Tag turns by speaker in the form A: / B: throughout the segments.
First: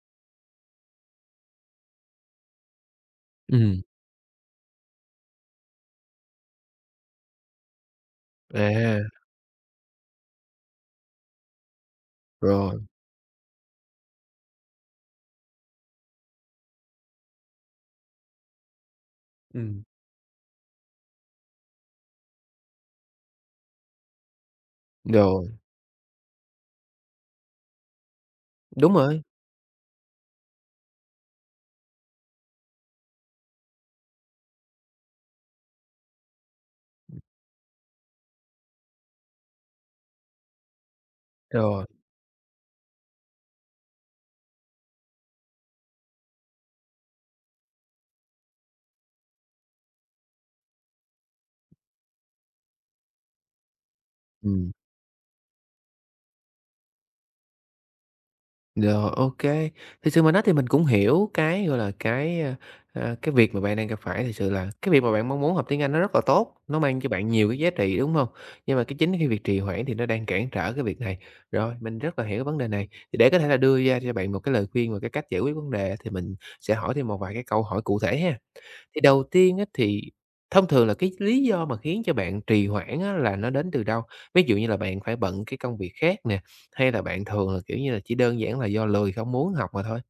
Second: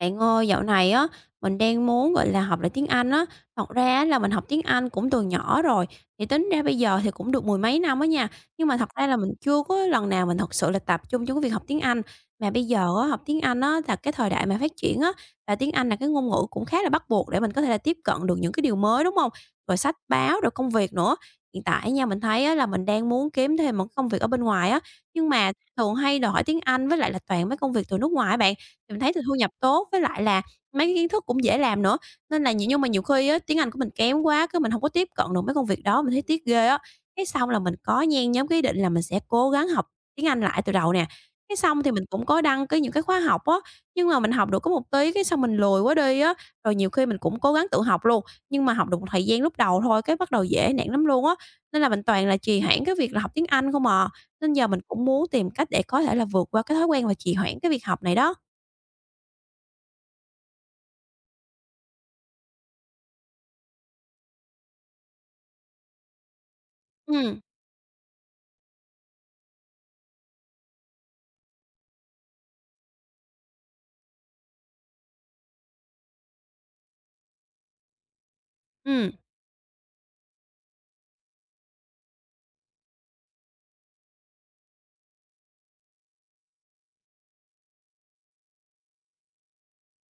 A: Bạn ơi, dạo này á, mình đang muốn, gọi là, học lại tiếng Anh á. Thật
B: Ừm.
A: ra á là mình học tiếng Anh cũng từ nhỏ rồi, thì tính ra bây giờ thì cũng được mười mấy năm á nha, nhưng mà thật
B: À,
A: ra là mình chưa có lần nào mình thật sự là tập trung cho cái việc học tiếng Anh. Mà bây
B: rồi.
A: giờ á, học tiếng Anh á là cái thời đại mà phát triển á, và tiếng Anh là cái ngôn ngữ cũng khá là bắt buộc để mình có thể là tiếp cận được những cái điều mới, đúng không? Rồi
B: Ừm.
A: sách báo, rồi công việc nữa. Hiện tại nha, mình thấy á là mình đang muốn kiếm thêm một công việc ở bên ngoài á, nhưng
B: Rồi,
A: mà thường hay đòi hỏi tiếng Anh với lại là toàn mấy công việc từ nước ngoài á bạn. Thì
B: đúng
A: mình thấy
B: rồi.
A: thì thu nhập tốt, với lại là mấy cái kiến thức cũng dễ làm nữa, nên là nhiều nhưng mà nhiều khi á, tiếng Anh của mình kém quá, cái mình không có tiếp cận được mấy công việc đó, mình thấy tiếc ghê á. Cái xong là mình có nhen nhóm cái ý định là mình sẽ cố gắng học tiếng Anh lại từ đầu nè, cái xong
B: Rồi.
A: thì mình cũng có đăng những cái khóa học á, nhưng mà mình học được có một tí cái xong mình lười quá đi á. Rồi nhiều khi mình cũng cố gắng tự học luôn, nhưng mà học được một thời gian lúc đầu thôi, cái bắt đầu dễ nản lắm luôn á, nên là mình toàn là trì hoãn cái việc là học tiếng Anh không à. Nên giờ
B: Ừm.
A: mình cũng muốn tìm cách để có thể là vượt qua cái thói quen và trì hoãn cái việc học này đó.
B: Rồi, ô kê. Thực sự mà nói thì mình cũng hiểu cái, gọi là, cái việc mà bạn đang gặp phải. Thực sự là cái việc mà bạn mong muốn học tiếng Anh nó rất là tốt, nó mang cho bạn
A: Ừm,
B: nhiều cái giá trị, đúng hông? Nhưng mà cái chính cái việc trì hoãn thì nó đang cản trở cái việc này. Rồi, mình rất là hiểu cái vấn đề này. Thì để có thể là đưa ra cho bạn một cái lời khuyên và cái cách giải quyết vấn đề á, thì mình sẽ hỏi thêm một vài cái câu hỏi cụ thể ha. Thì
A: ừm,
B: đầu tiên á, thì thông thường là cái lý do mà khiến cho bạn trì hoãn á, là nó đến từ đâu? Ví dụ như là bạn phải bận cái công việc khác nè, hay là bạn thường là, kiểu như là, chỉ đơn giản là do lười không muốn học mà thôi?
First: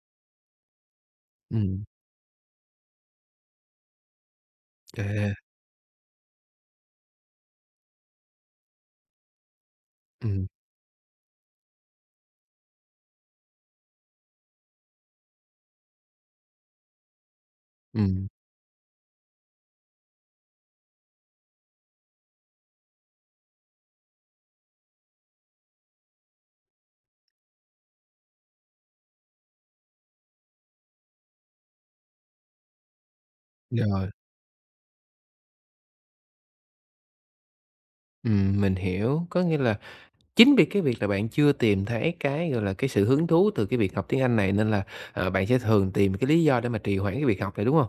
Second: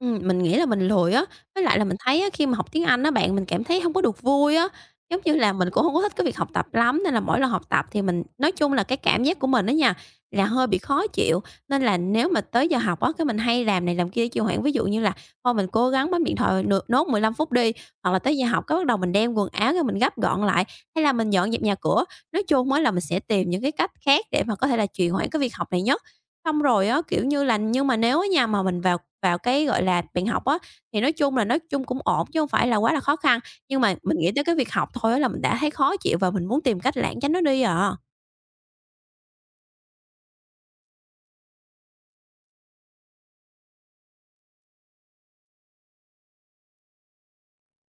A: mình nghĩ là mình lười á, với lại
B: Ừm.
A: là mình thấy á, khi mà học tiếng Anh á bạn, mình cảm thấy hông có được vui á, giống
B: À.
A: như là, mình cũng hông có thích cái việc học tập lắm, nên là mỗi lần học tập thì mình nói chung là cái cảm giác của mình á nha, là
B: Ừm.
A: hơi bị khó chịu. Nên là nếu mà tới giờ học á, cái mình hay làm này làm kia trì hoãn, ví dụ như là thôi mình cố gắng bấm điện thoại được nốt 15 phút đi, hoặc là
B: Ừm.
A: tới giờ học cái bắt đầu mình đem quần áo ra mình gấp gọn lại, hay là mình dọn dẹp nhà cửa. Nói chung á là mình sẽ tìm những cái cách khác để mà có thể là trì hoãn cái việc học này nhá. Xong rồi á, kiểu như là, nhưng mà nếu á nha, mà mình vào vào cái, gọi là, bạn học á, thì nói chung là nói chung cũng ổn chứ hông phải là quá là khó khăn, nhưng mà
B: Rồi.
A: mình nghĩ tới cái việc học thôi á là mình đã thấy khó chịu và mình muốn tìm cách lảng tránh nó đi à.
B: Ừm, mình hiểu. Có nghĩa là chính vì cái việc là bạn chưa tìm thấy cái, gọi là, cái sự hứng thú từ cái việc học tiếng Anh này nên là, bạn sẽ thường tìm cái lý do để mà trì hoãn cái việc học này, đúng không?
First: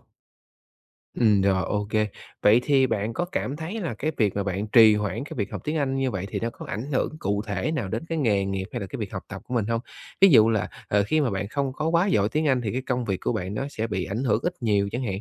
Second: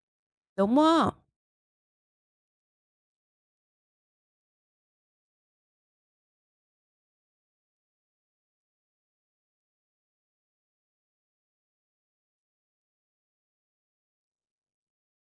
A: Đúng á.
B: Ừm. Rồi, ok. Vậy thì bạn có cảm thấy là cái việc mà bạn trì hoãn cái việc học tiếng Anh như vậy thì nó có ảnh hưởng cụ thể nào đến cái nghề nghiệp hay là cái việc học tập của mình không? Ví dụ là, khi mà bạn không có quá giỏi tiếng Anh thì cái công việc của bạn nó sẽ bị ảnh hưởng ít nhiều chẳng hạn.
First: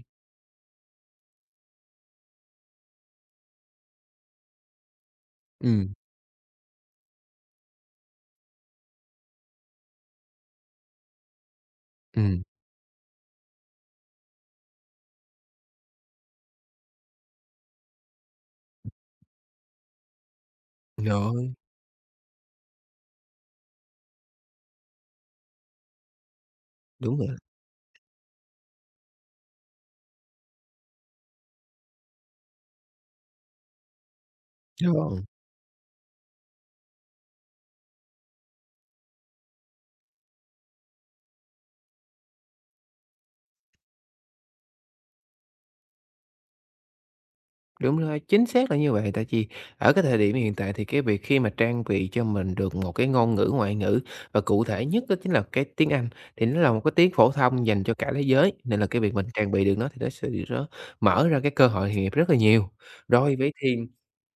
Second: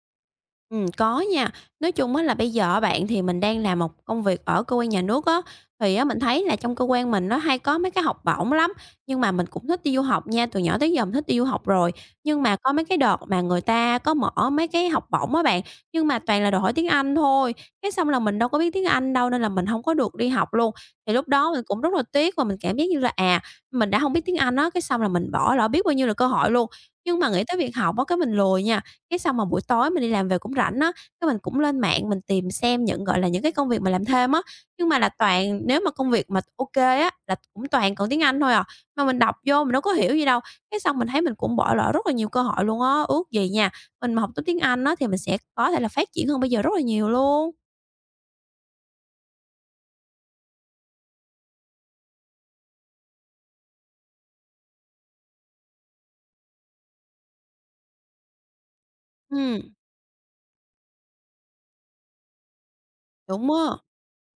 A: Có nha. Nói chung á là bây giờ á bạn, thì mình đang làm một công việc ở cơ quan nhà nước á,
B: Ừm.
A: thì á mình thấy là trong cơ quan mình nó hay có mấy cái học bổng lắm, nhưng mà mình cũng thích đi du học nha, từ nhỏ tới giờ mình thích đi du học rồi.
B: Ừm.
A: Nhưng mà có mấy cái đợt mà người ta có mở mấy cái học bổng á bạn, nhưng mà toàn là đòi hỏi tiếng Anh thôi, cái xong là mình đâu có biết tiếng Anh đâu nên là mình không có được đi học luôn. Thì lúc đó
B: Rồi,
A: mình cũng rất là tiếc và mình cảm giác như là, à, mình đã không biết tiếng Anh á, cái xong là mình bỏ lỡ biết bao nhiêu là cơ hội luôn.
B: đúng
A: Nhưng
B: rồi.
A: mà nghĩ tới việc học á, cái mình lười nha, cái xong mà buổi tối mình đi làm về cũng rảnh á, cái mình cũng lên mạng mình tìm xem những, gọi là, những cái công việc mà làm thêm á, nhưng mà là
B: Rồi.
A: toàn nếu mà công việc mà ô kê á, là cũng toàn cần tiếng Anh thôi à, mà mình đọc vô mình đâu có hiểu gì đâu. Cái xong mình thấy mình cũng bỏ lỡ rất là nhiều cơ hội luôn á, ước gì nha, mình mà học tốt tiếng Anh á thì mình sẽ có thể là phát triển hơn bây giờ rất là nhiều luôn.
B: Đúng rồi, chính xác là như vậy. Tại vì ở cái thời điểm hiện tại thì cái việc khi mà trang bị cho mình được một cái ngôn ngữ ngoại ngữ và cụ thể nhất đó chính là cái tiếng Anh, thì nó là một cái tiếng phổ thông dành cho cả thế giới, nên là cái việc mình trang
A: Ừm,
B: bị được nó thì nó sẽ mở ra cái cơ hội nghề nghiệp rất là nhiều. Rồi, vậy
A: đúng á.
B: thì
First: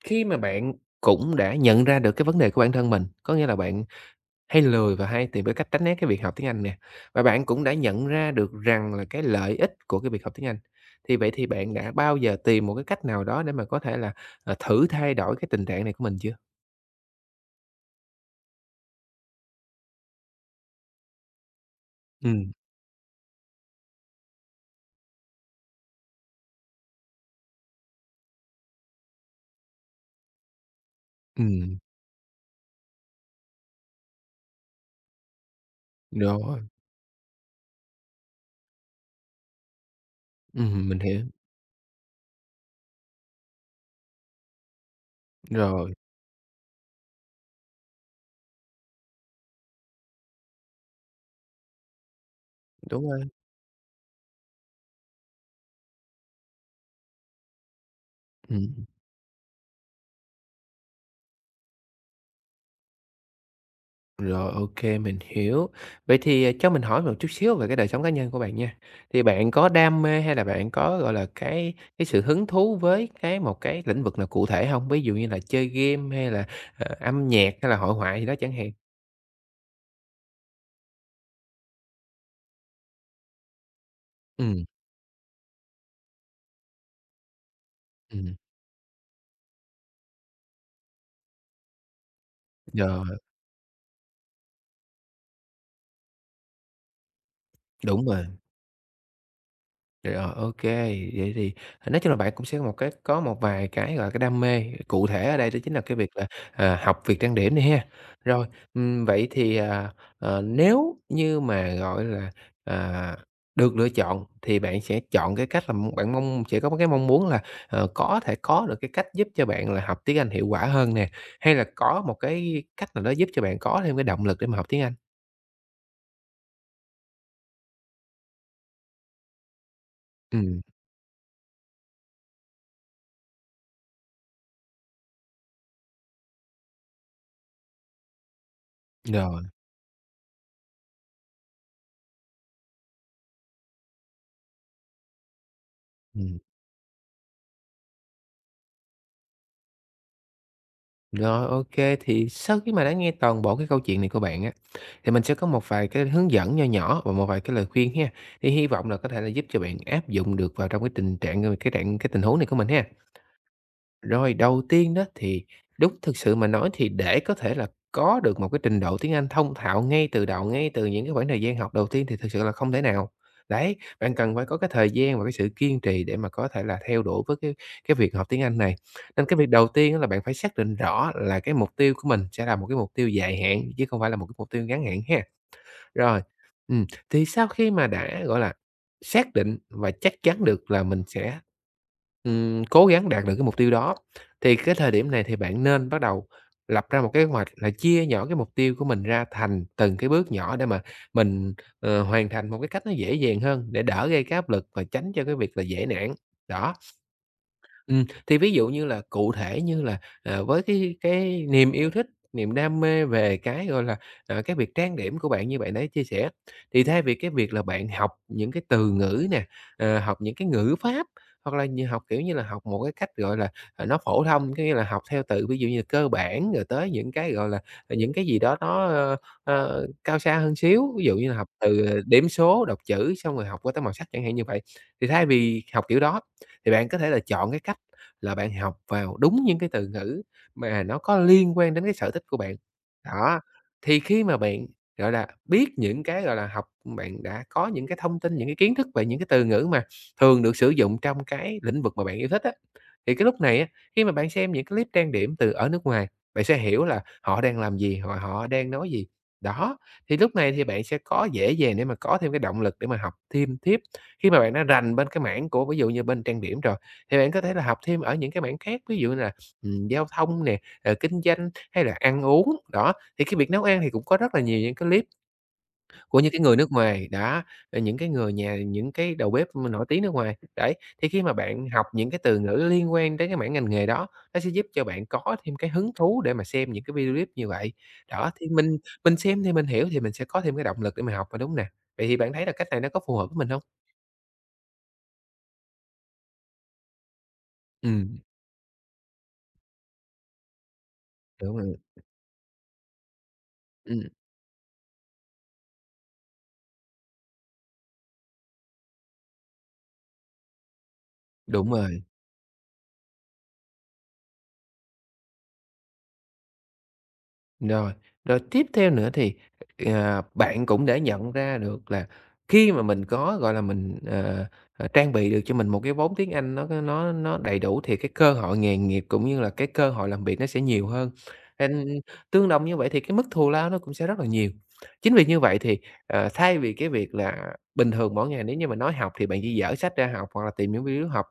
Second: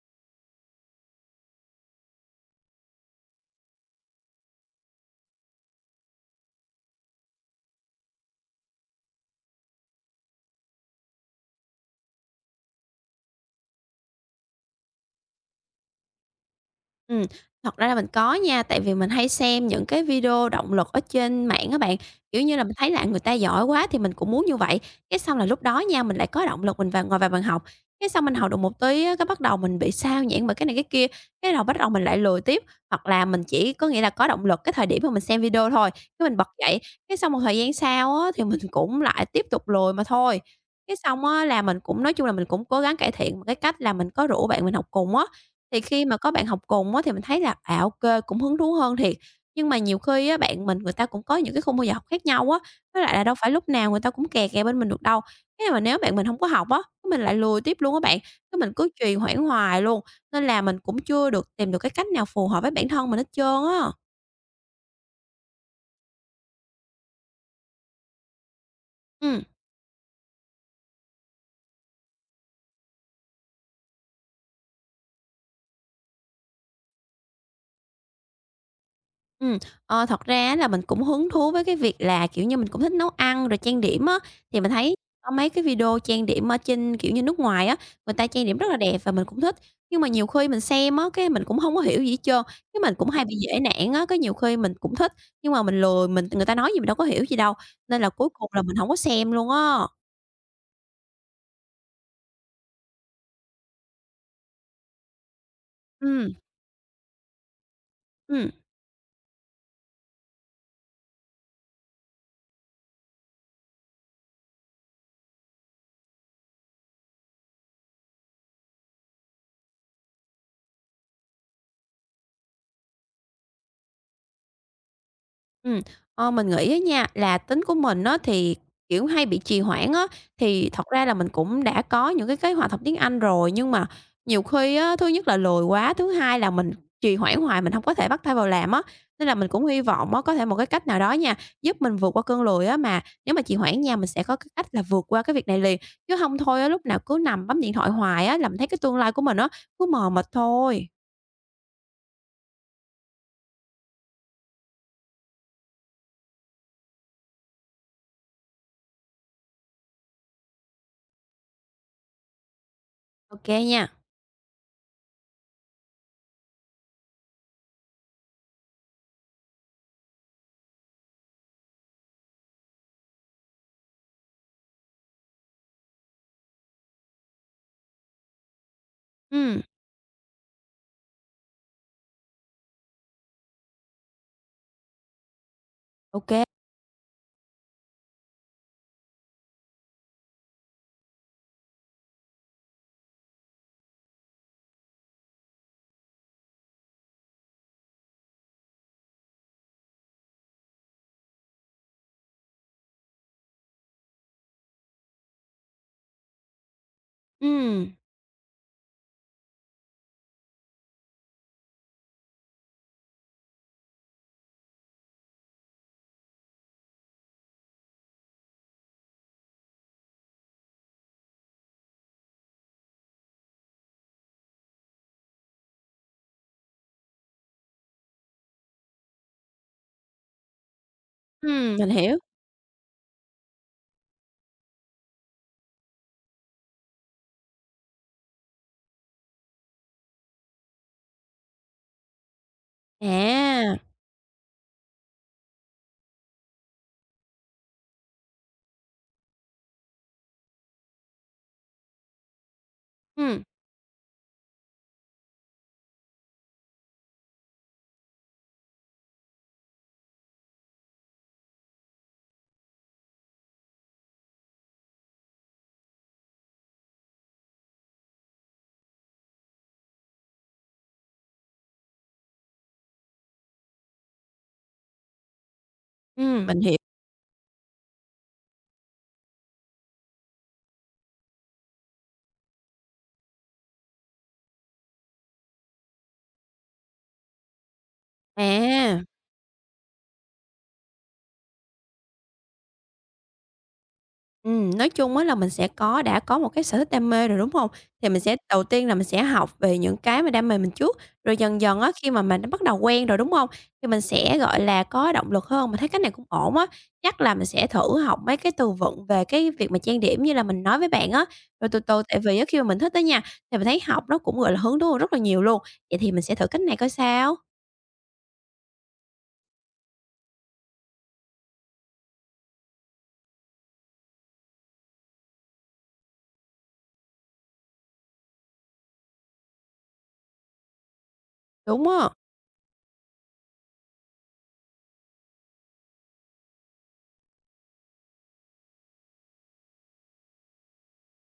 B: khi mà bạn cũng đã nhận ra được cái vấn đề của bản thân mình, có nghĩa là bạn hay lười và hay tìm cái cách tránh né cái việc học tiếng Anh nè. Và bạn cũng đã nhận ra được rằng là cái lợi ích của cái việc học tiếng Anh. Thì vậy thì bạn đã bao giờ tìm một cái cách nào đó để mà có thể là, thử thay đổi cái tình trạng này của mình chưa?
A: Ừm, thật ra là mình có nha, tại vì mình hay xem những cái video động lực ở trên mạng các bạn. Kiểu
B: Ừm.
A: như là, mình thấy là người ta giỏi quá thì mình cũng muốn như vậy, cái xong là lúc đó nha, mình lại có động lực mình vào ngồi vào bàn học, cái xong mình học được một tí á, cái bắt đầu mình bị sao nhãng bởi cái này cái kia, cái đầu bắt
B: Ừm.
A: đầu mình lại lười tiếp. Hoặc là mình chỉ có nghĩa là có động lực cái thời điểm mà mình xem video thôi, cái mình bật
B: Rồi.
A: dậy, cái xong một thời gian sau á, thì mình cũng lại tiếp tục lười mà thôi.
B: Ừm,
A: Cái
B: mình hiểu.
A: xong á là mình cũng nói chung là mình cũng cố gắng cải thiện bằng cái cách là mình có rủ bạn mình học cùng á, thì
B: Rồi,
A: khi mà có bạn học cùng á, thì mình thấy là, à, ok cũng hứng thú hơn thiệt. Nhưng mà nhiều khi á, bạn mình người ta cũng có những cái khung giờ học khác nhau á, với
B: đúng
A: lại
B: rồi.
A: là đâu phải lúc nào người ta cũng kè kè bên mình được đâu. Thế mà nếu bạn mình không có học á, cái mình lại lùi tiếp luôn á bạn, cái mình
B: Ừm.
A: cứ trì hoãn hoài luôn, nên là mình cũng chưa được tìm được cái cách nào phù hợp với bản thân mình hết trơn á.
B: Rồi, ok, mình hiểu. Vậy thì, à, cho mình hỏi một chút xíu về cái đời sống cá nhân của bạn nha. Thì
A: Ừ.
B: bạn có đam mê hay là bạn có, gọi là, cái sự hứng thú với cái một cái lĩnh vực nào cụ thể không? Ví dụ như là chơi game hay là, âm nhạc hay là hội họa gì đó chẳng hạn?
A: Ừm, ờ, thật ra á là mình cũng hứng thú với cái việc là, kiểu như, mình cũng thích nấu ăn rồi trang điểm á, thì
B: Ừ.
A: mình thấy có mấy cái video trang điểm ở trên, kiểu như, nước ngoài á, người ta
B: Ừm.
A: trang điểm rất là đẹp và mình cũng thích. Nhưng mà nhiều khi mình xem á, cái mình cũng không có hiểu gì hết trơn, cái mình
B: Rồi,
A: cũng hay bị dễ nản á, cái nhiều khi mình cũng thích, nhưng mà mình lười, mình người ta nói gì mình đâu có hiểu gì đâu, nên
B: đúng
A: là
B: rồi.
A: cuối cùng là mình không có xem luôn á.
B: Rồi, ok. Vậy thì nói chung là bạn cũng sẽ có một vài cái, gọi là, cái đam mê, cụ thể ở đây đó chính là cái việc là,
A: Ừm,
B: à, học việc trang điểm này ha. Rồi,
A: ừm.
B: vậy thì, à, nếu như mà, gọi là, à, được lựa chọn thì bạn sẽ chọn cái cách là bạn mong sẽ có một cái mong muốn là, có thể có được cái cách giúp cho bạn là học tiếng Anh hiệu quả hơn nè, hay là có một cái cách nào đó giúp cho bạn có thêm cái động lực để mà học tiếng Anh?
A: Ừm, ờ, mình nghĩ á nha, là tính của mình á thì, kiểu, hay bị trì hoãn á,
B: Ừ.
A: thì thật ra là mình cũng đã có những cái kế hoạch học tiếng Anh rồi, nhưng mà nhiều khi á, thứ nhất là lười quá, thứ hai là mình trì hoãn hoài mình không có thể bắt tay vào làm á. Nên là
B: Rồi.
A: mình cũng hy vọng á, có thể một cái cách nào đó nha, giúp mình vượt qua cơn lười á, mà nếu mà trì hoãn nha, mình sẽ có cái cách là vượt qua cái việc này liền, chứ không thôi á, lúc nào cứ nằm bấm điện thoại hoài á, làm thấy cái tương lai của mình á, cứ mờ mịt thôi.
B: Rồi, ok. Thì sau khi mà đã nghe toàn bộ cái câu chuyện này của bạn á, thì mình sẽ có một vài cái hướng dẫn nho nhỏ và một vài cái lời khuyên ha. Thì hy vọng là có thể là giúp cho bạn áp dụng được vào trong cái tình trạng, ơ, cái trạng cái tình huống này của mình ha.
A: Ok nha.
B: Rồi, đầu tiên đó thì đúng thực sự mà nói thì để có thể là có được một cái trình độ tiếng Anh thông thạo ngay từ đầu, ngay từ những cái khoảng thời gian học đầu tiên thì thực sự là không thể nào. Đấy, bạn cần phải có cái thời gian và cái sự kiên trì để mà có thể là theo đuổi với cái việc học tiếng Anh này. Nên cái việc
A: Ừm,
B: đầu tiên á là bạn phải xác định rõ là cái mục tiêu của mình sẽ là một cái mục tiêu dài hạn chứ không phải là một cái mục tiêu ngắn hạn ha.
A: ô
B: Rồi,
A: kê.
B: thì sau khi mà đã, gọi là, xác định và chắc chắn được là mình sẽ, cố gắng đạt được cái mục tiêu đó, thì cái thời điểm này thì bạn nên bắt đầu lập ra một cái kế hoạch là chia nhỏ cái mục tiêu của mình ra thành từng cái bước nhỏ để mà mình, hoàn thành một cái cách nó dễ dàng hơn để đỡ gây cái áp lực và tránh cho cái việc là dễ nản. Đó.
A: Ừm,
B: Thì ví dụ như là cụ thể như là, với cái niềm yêu thích, niềm đam mê về cái, gọi là, cái việc trang điểm của bạn như bạn đã chia sẻ, thì thay vì cái việc là bạn học những cái từ ngữ nè, học những cái ngữ pháp hoặc là học, kiểu như là, học một cái cách, gọi là, nó phổ thông, có nghĩa là học theo từ ví dụ như là cơ bản rồi tới những cái, gọi là, những cái gì đó nó, cao xa hơn xíu, ví dụ như là học từ,
A: mình hiểu.
B: điểm số, đọc chữ xong rồi học qua tới màu sắc chẳng hạn như vậy. Thì thay vì học kiểu đó thì bạn có thể là chọn cái cách là bạn học vào đúng những cái từ ngữ mà nó có liên quan đến cái sở thích của bạn. Đó,
A: À,
B: thì khi mà bạn, gọi là, biết những cái, gọi là, học bạn đã có những cái thông tin, những cái kiến thức về những cái từ ngữ mà thường được sử dụng trong cái lĩnh vực mà bạn yêu thích á, thì cái lúc
A: ừm,
B: này á, khi mà bạn xem những cái clip trang điểm từ ở nước ngoài, bạn sẽ hiểu là họ đang làm gì, họ họ đang nói gì. Đó, thì lúc này thì bạn sẽ có dễ dàng để mà có thêm cái động lực để mà học thêm tiếp khi mà bạn đã rành bên cái mảng của ví dụ như bên trang điểm rồi. Thì bạn có thể là học thêm ở những cái mảng khác, ví dụ như là, giao thông nè, kinh doanh hay là ăn uống. Đó, thì cái việc nấu ăn thì cũng có rất là nhiều những cái clip của những cái người
A: mình
B: nước
A: hiểu.
B: ngoài, đó, những cái người nhà những cái đầu bếp nổi tiếng nước ngoài. Đấy, thì khi mà bạn học những cái từ ngữ liên quan đến cái mảng ngành nghề đó, nó sẽ giúp cho bạn có thêm cái hứng thú để mà xem những cái video clip như vậy. Đó, thì
A: À,
B: mình xem thì mình hiểu thì mình sẽ có thêm cái động lực để mà học mà, đúng nè? Vậy thì bạn thấy là cách này nó có phù hợp với mình không?
A: nói chung á là mình sẽ có đã có một cái sở thích đam mê rồi, đúng hông? Thì
B: Ừm,
A: mình sẽ đầu tiên là mình sẽ học về những cái mà đam mê mình trước, rồi
B: đúng
A: dần
B: rồi.
A: dần á, khi mà mình đã bắt đầu quen rồi, đúng hông? Thì mình
B: Ừm,
A: sẽ, gọi là, có động lực hơn, mình thấy cái này cũng ổn á, chắc là mình sẽ thử học mấy cái từ vựng về cái việc mà trang điểm như là mình nói với bạn á, rồi
B: đúng
A: từ
B: rồi.
A: từ tại vì á, khi mà mình thích á nha, thì mình thấy học nó cũng, gọi là, hứng thú hơn rất là nhiều luôn, vậy thì mình sẽ thử cách này coi sao.
B: Rồi, tiếp theo nữa thì, bạn cũng đã nhận ra được là khi mà mình có, gọi là, mình, trang bị được cho mình một cái vốn tiếng Anh nó đầy đủ thì cái cơ hội nghề nghiệp cũng như là cái cơ hội làm việc nó sẽ nhiều hơn. Ừm,
A: Đúng á.
B: tương đồng như vậy thì cái mức thù lao nó cũng sẽ rất là nhiều. Chính vì như vậy thì, thay vì cái việc là bình thường mỗi ngày nếu như mà nói học thì bạn chỉ dở sách ra học hoặc là tìm những video học,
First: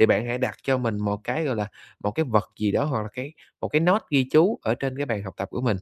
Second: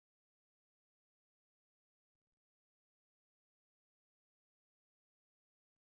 B: thì bạn hãy đặt cho mình một cái, gọi là, một cái vật gì đó hoặc là một cái note ghi chú ở trên cái bàn học tập của mình.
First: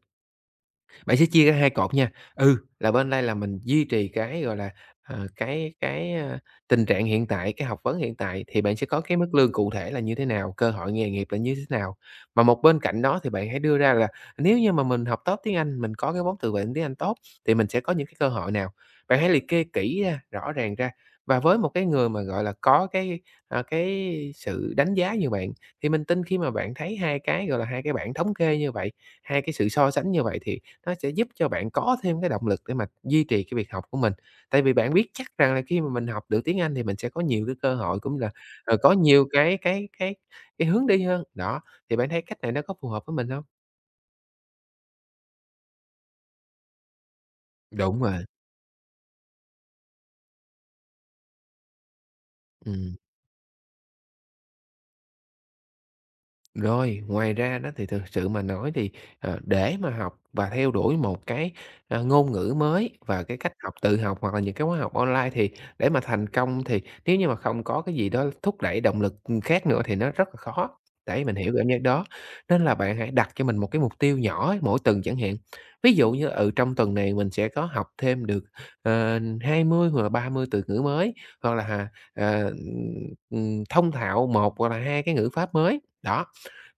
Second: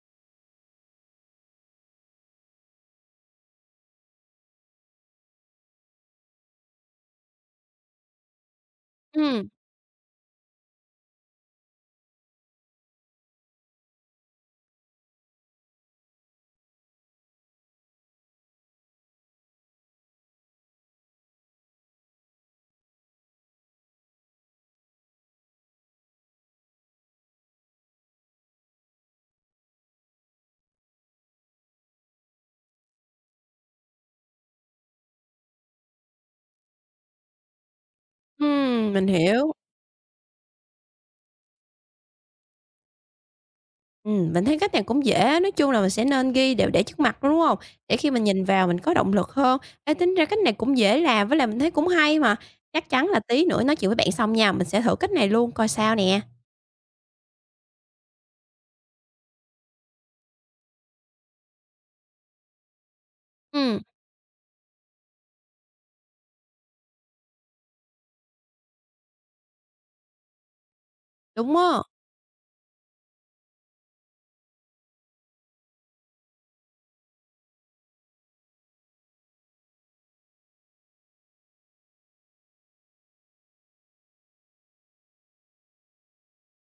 B: Bạn sẽ chia ra hai cột nha. Ừ, là bên đây là mình duy trì cái, gọi là, ờ, cái cái, a, tình trạng hiện tại, cái học vấn hiện tại thì bạn sẽ có cái mức
A: Ừm,
B: lương cụ thể là như thế nào, cơ hội nghề nghiệp là như thế nào. Mà một bên cạnh đó thì bạn hãy đưa ra là nếu như mà mình học tốt tiếng Anh, mình có cái vốn từ vựng tiếng Anh tốt thì mình sẽ có những cái cơ hội nào. Bạn hãy liệt kê kỹ ra, rõ ràng ra và với một cái người mà, gọi là, có cái, à, cái sự đánh giá như bạn thì mình tin khi mà bạn thấy hai cái, gọi là, hai cái bảng thống kê như vậy, hai cái sự so sánh như vậy thì nó sẽ giúp cho bạn có thêm cái động lực để mà duy trì cái việc học của mình. Tại vì bạn biết chắc rằng là khi mà mình học được tiếng Anh thì mình sẽ có nhiều cái cơ hội cũng là, có
A: mình
B: nhiều
A: hiểu.
B: cái hướng đi hơn. Đó, thì bạn thấy cách này nó có phù hợp với mình không?
A: Mình thấy cách này cũng dễ, nói chung là mình sẽ nên ghi đều để trước mặt đúng không? Để
B: Đúng
A: khi
B: rồi,
A: mình nhìn vào mình có động lực hơn. Ê, tính ra cách này cũng dễ làm, với lại mình thấy cũng hay mà. Chắc
B: ừm.
A: chắn là tí nữa nói chuyện với bạn xong nha, mình sẽ thử cách này luôn coi sao nè.
B: Rồi, ngoài ra đó thì thực sự mà nói thì, để mà học và theo đuổi một cái, ngôn ngữ mới và cái cách học
A: Ừm,
B: tự học hoặc là những cái khóa học online thì để mà thành công thì nếu như mà không có cái gì đó thúc đẩy động lực, khác nữa thì nó rất là khó. Đấy, mình hiểu
A: đúng
B: cảm
A: á.
B: giác đó. Nên là bạn hãy đặt cho mình một cái mục tiêu nhỏ ấy, mỗi tuần chẳng hạn. Ví dụ như, ừ, trong tuần này mình sẽ có học thêm được, 20 hoặc là 30 từ ngữ mới, hoặc là, ờ, ừm, thông thạo một hoặc là 2 cái ngữ pháp mới. Đó,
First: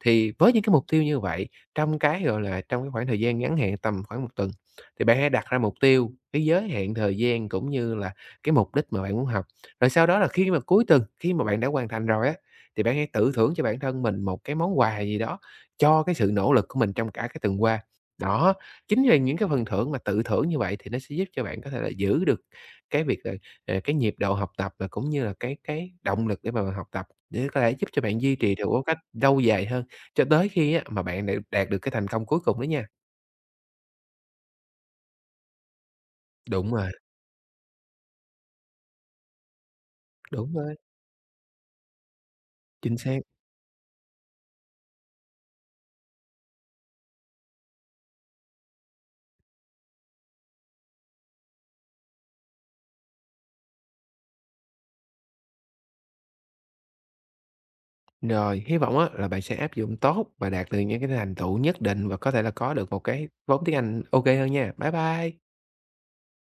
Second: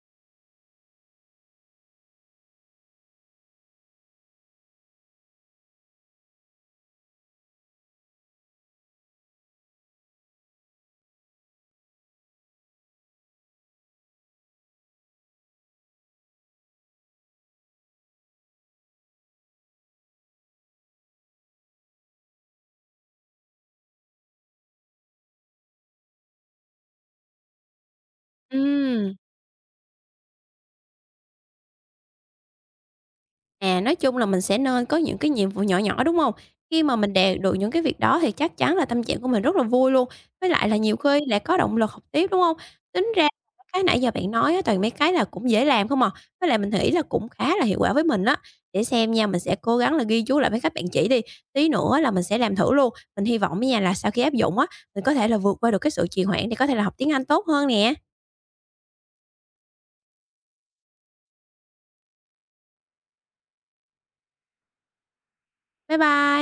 B: thì với những cái mục tiêu như vậy, trong cái khoảng thời gian ngắn hạn tầm khoảng một tuần, thì bạn hãy đặt ra mục tiêu, cái giới hạn thời gian cũng như là cái mục đích mà bạn muốn học. Rồi sau đó là khi mà cuối tuần, khi mà bạn đã hoàn thành rồi á, thì bạn hãy tự thưởng cho bản thân mình một cái món quà gì đó cho cái sự nỗ lực của mình trong cả cái tuần qua. Đó, chính là những cái phần thưởng mà tự thưởng như vậy thì nó sẽ giúp cho bạn có thể là giữ được cái việc là, cái nhịp độ học tập và cũng như là cái động lực để mà bạn học tập, để có thể giúp cho bạn duy trì được một cách
A: Ừm.
B: lâu dài hơn. Cho tới khi á, mà bạn đạt được cái thành công cuối cùng đó nha.
A: À, nói chung là mình sẽ nên có những cái nhiệm vụ nhỏ nhỏ, đúng không?
B: Đúng
A: Khi
B: rồi,
A: mà mình đạt được những cái việc đó thì chắc chắn là tâm trạng của mình rất là vui luôn, với
B: đúng
A: lại
B: rồi,
A: là nhiều khi lại có động lực học tiếp, đúng không?
B: chính
A: Tính
B: xác.
A: ra cái nãy giờ bạn nói á, toàn mấy cái là cũng dễ làm không à, với lại mình nghĩ là cũng khá là hiệu quả với mình á. Để xem nha, mình sẽ cố gắng là ghi chú lại mấy cách bạn chỉ đi, tí nữa là mình sẽ làm thử luôn. Mình hy vọng á nhà là sau khi áp dụng á, mình có thể là vượt qua được cái sự trì hoãn để có thể là học tiếng Anh tốt hơn nè.
B: Rồi, hy vọng á, là bạn sẽ áp dụng tốt và đạt được những cái thành tựu nhất định và có thể là có được một cái vốn tiếng Anh ô kê hơn nha. Bye bye.
A: Bye bye.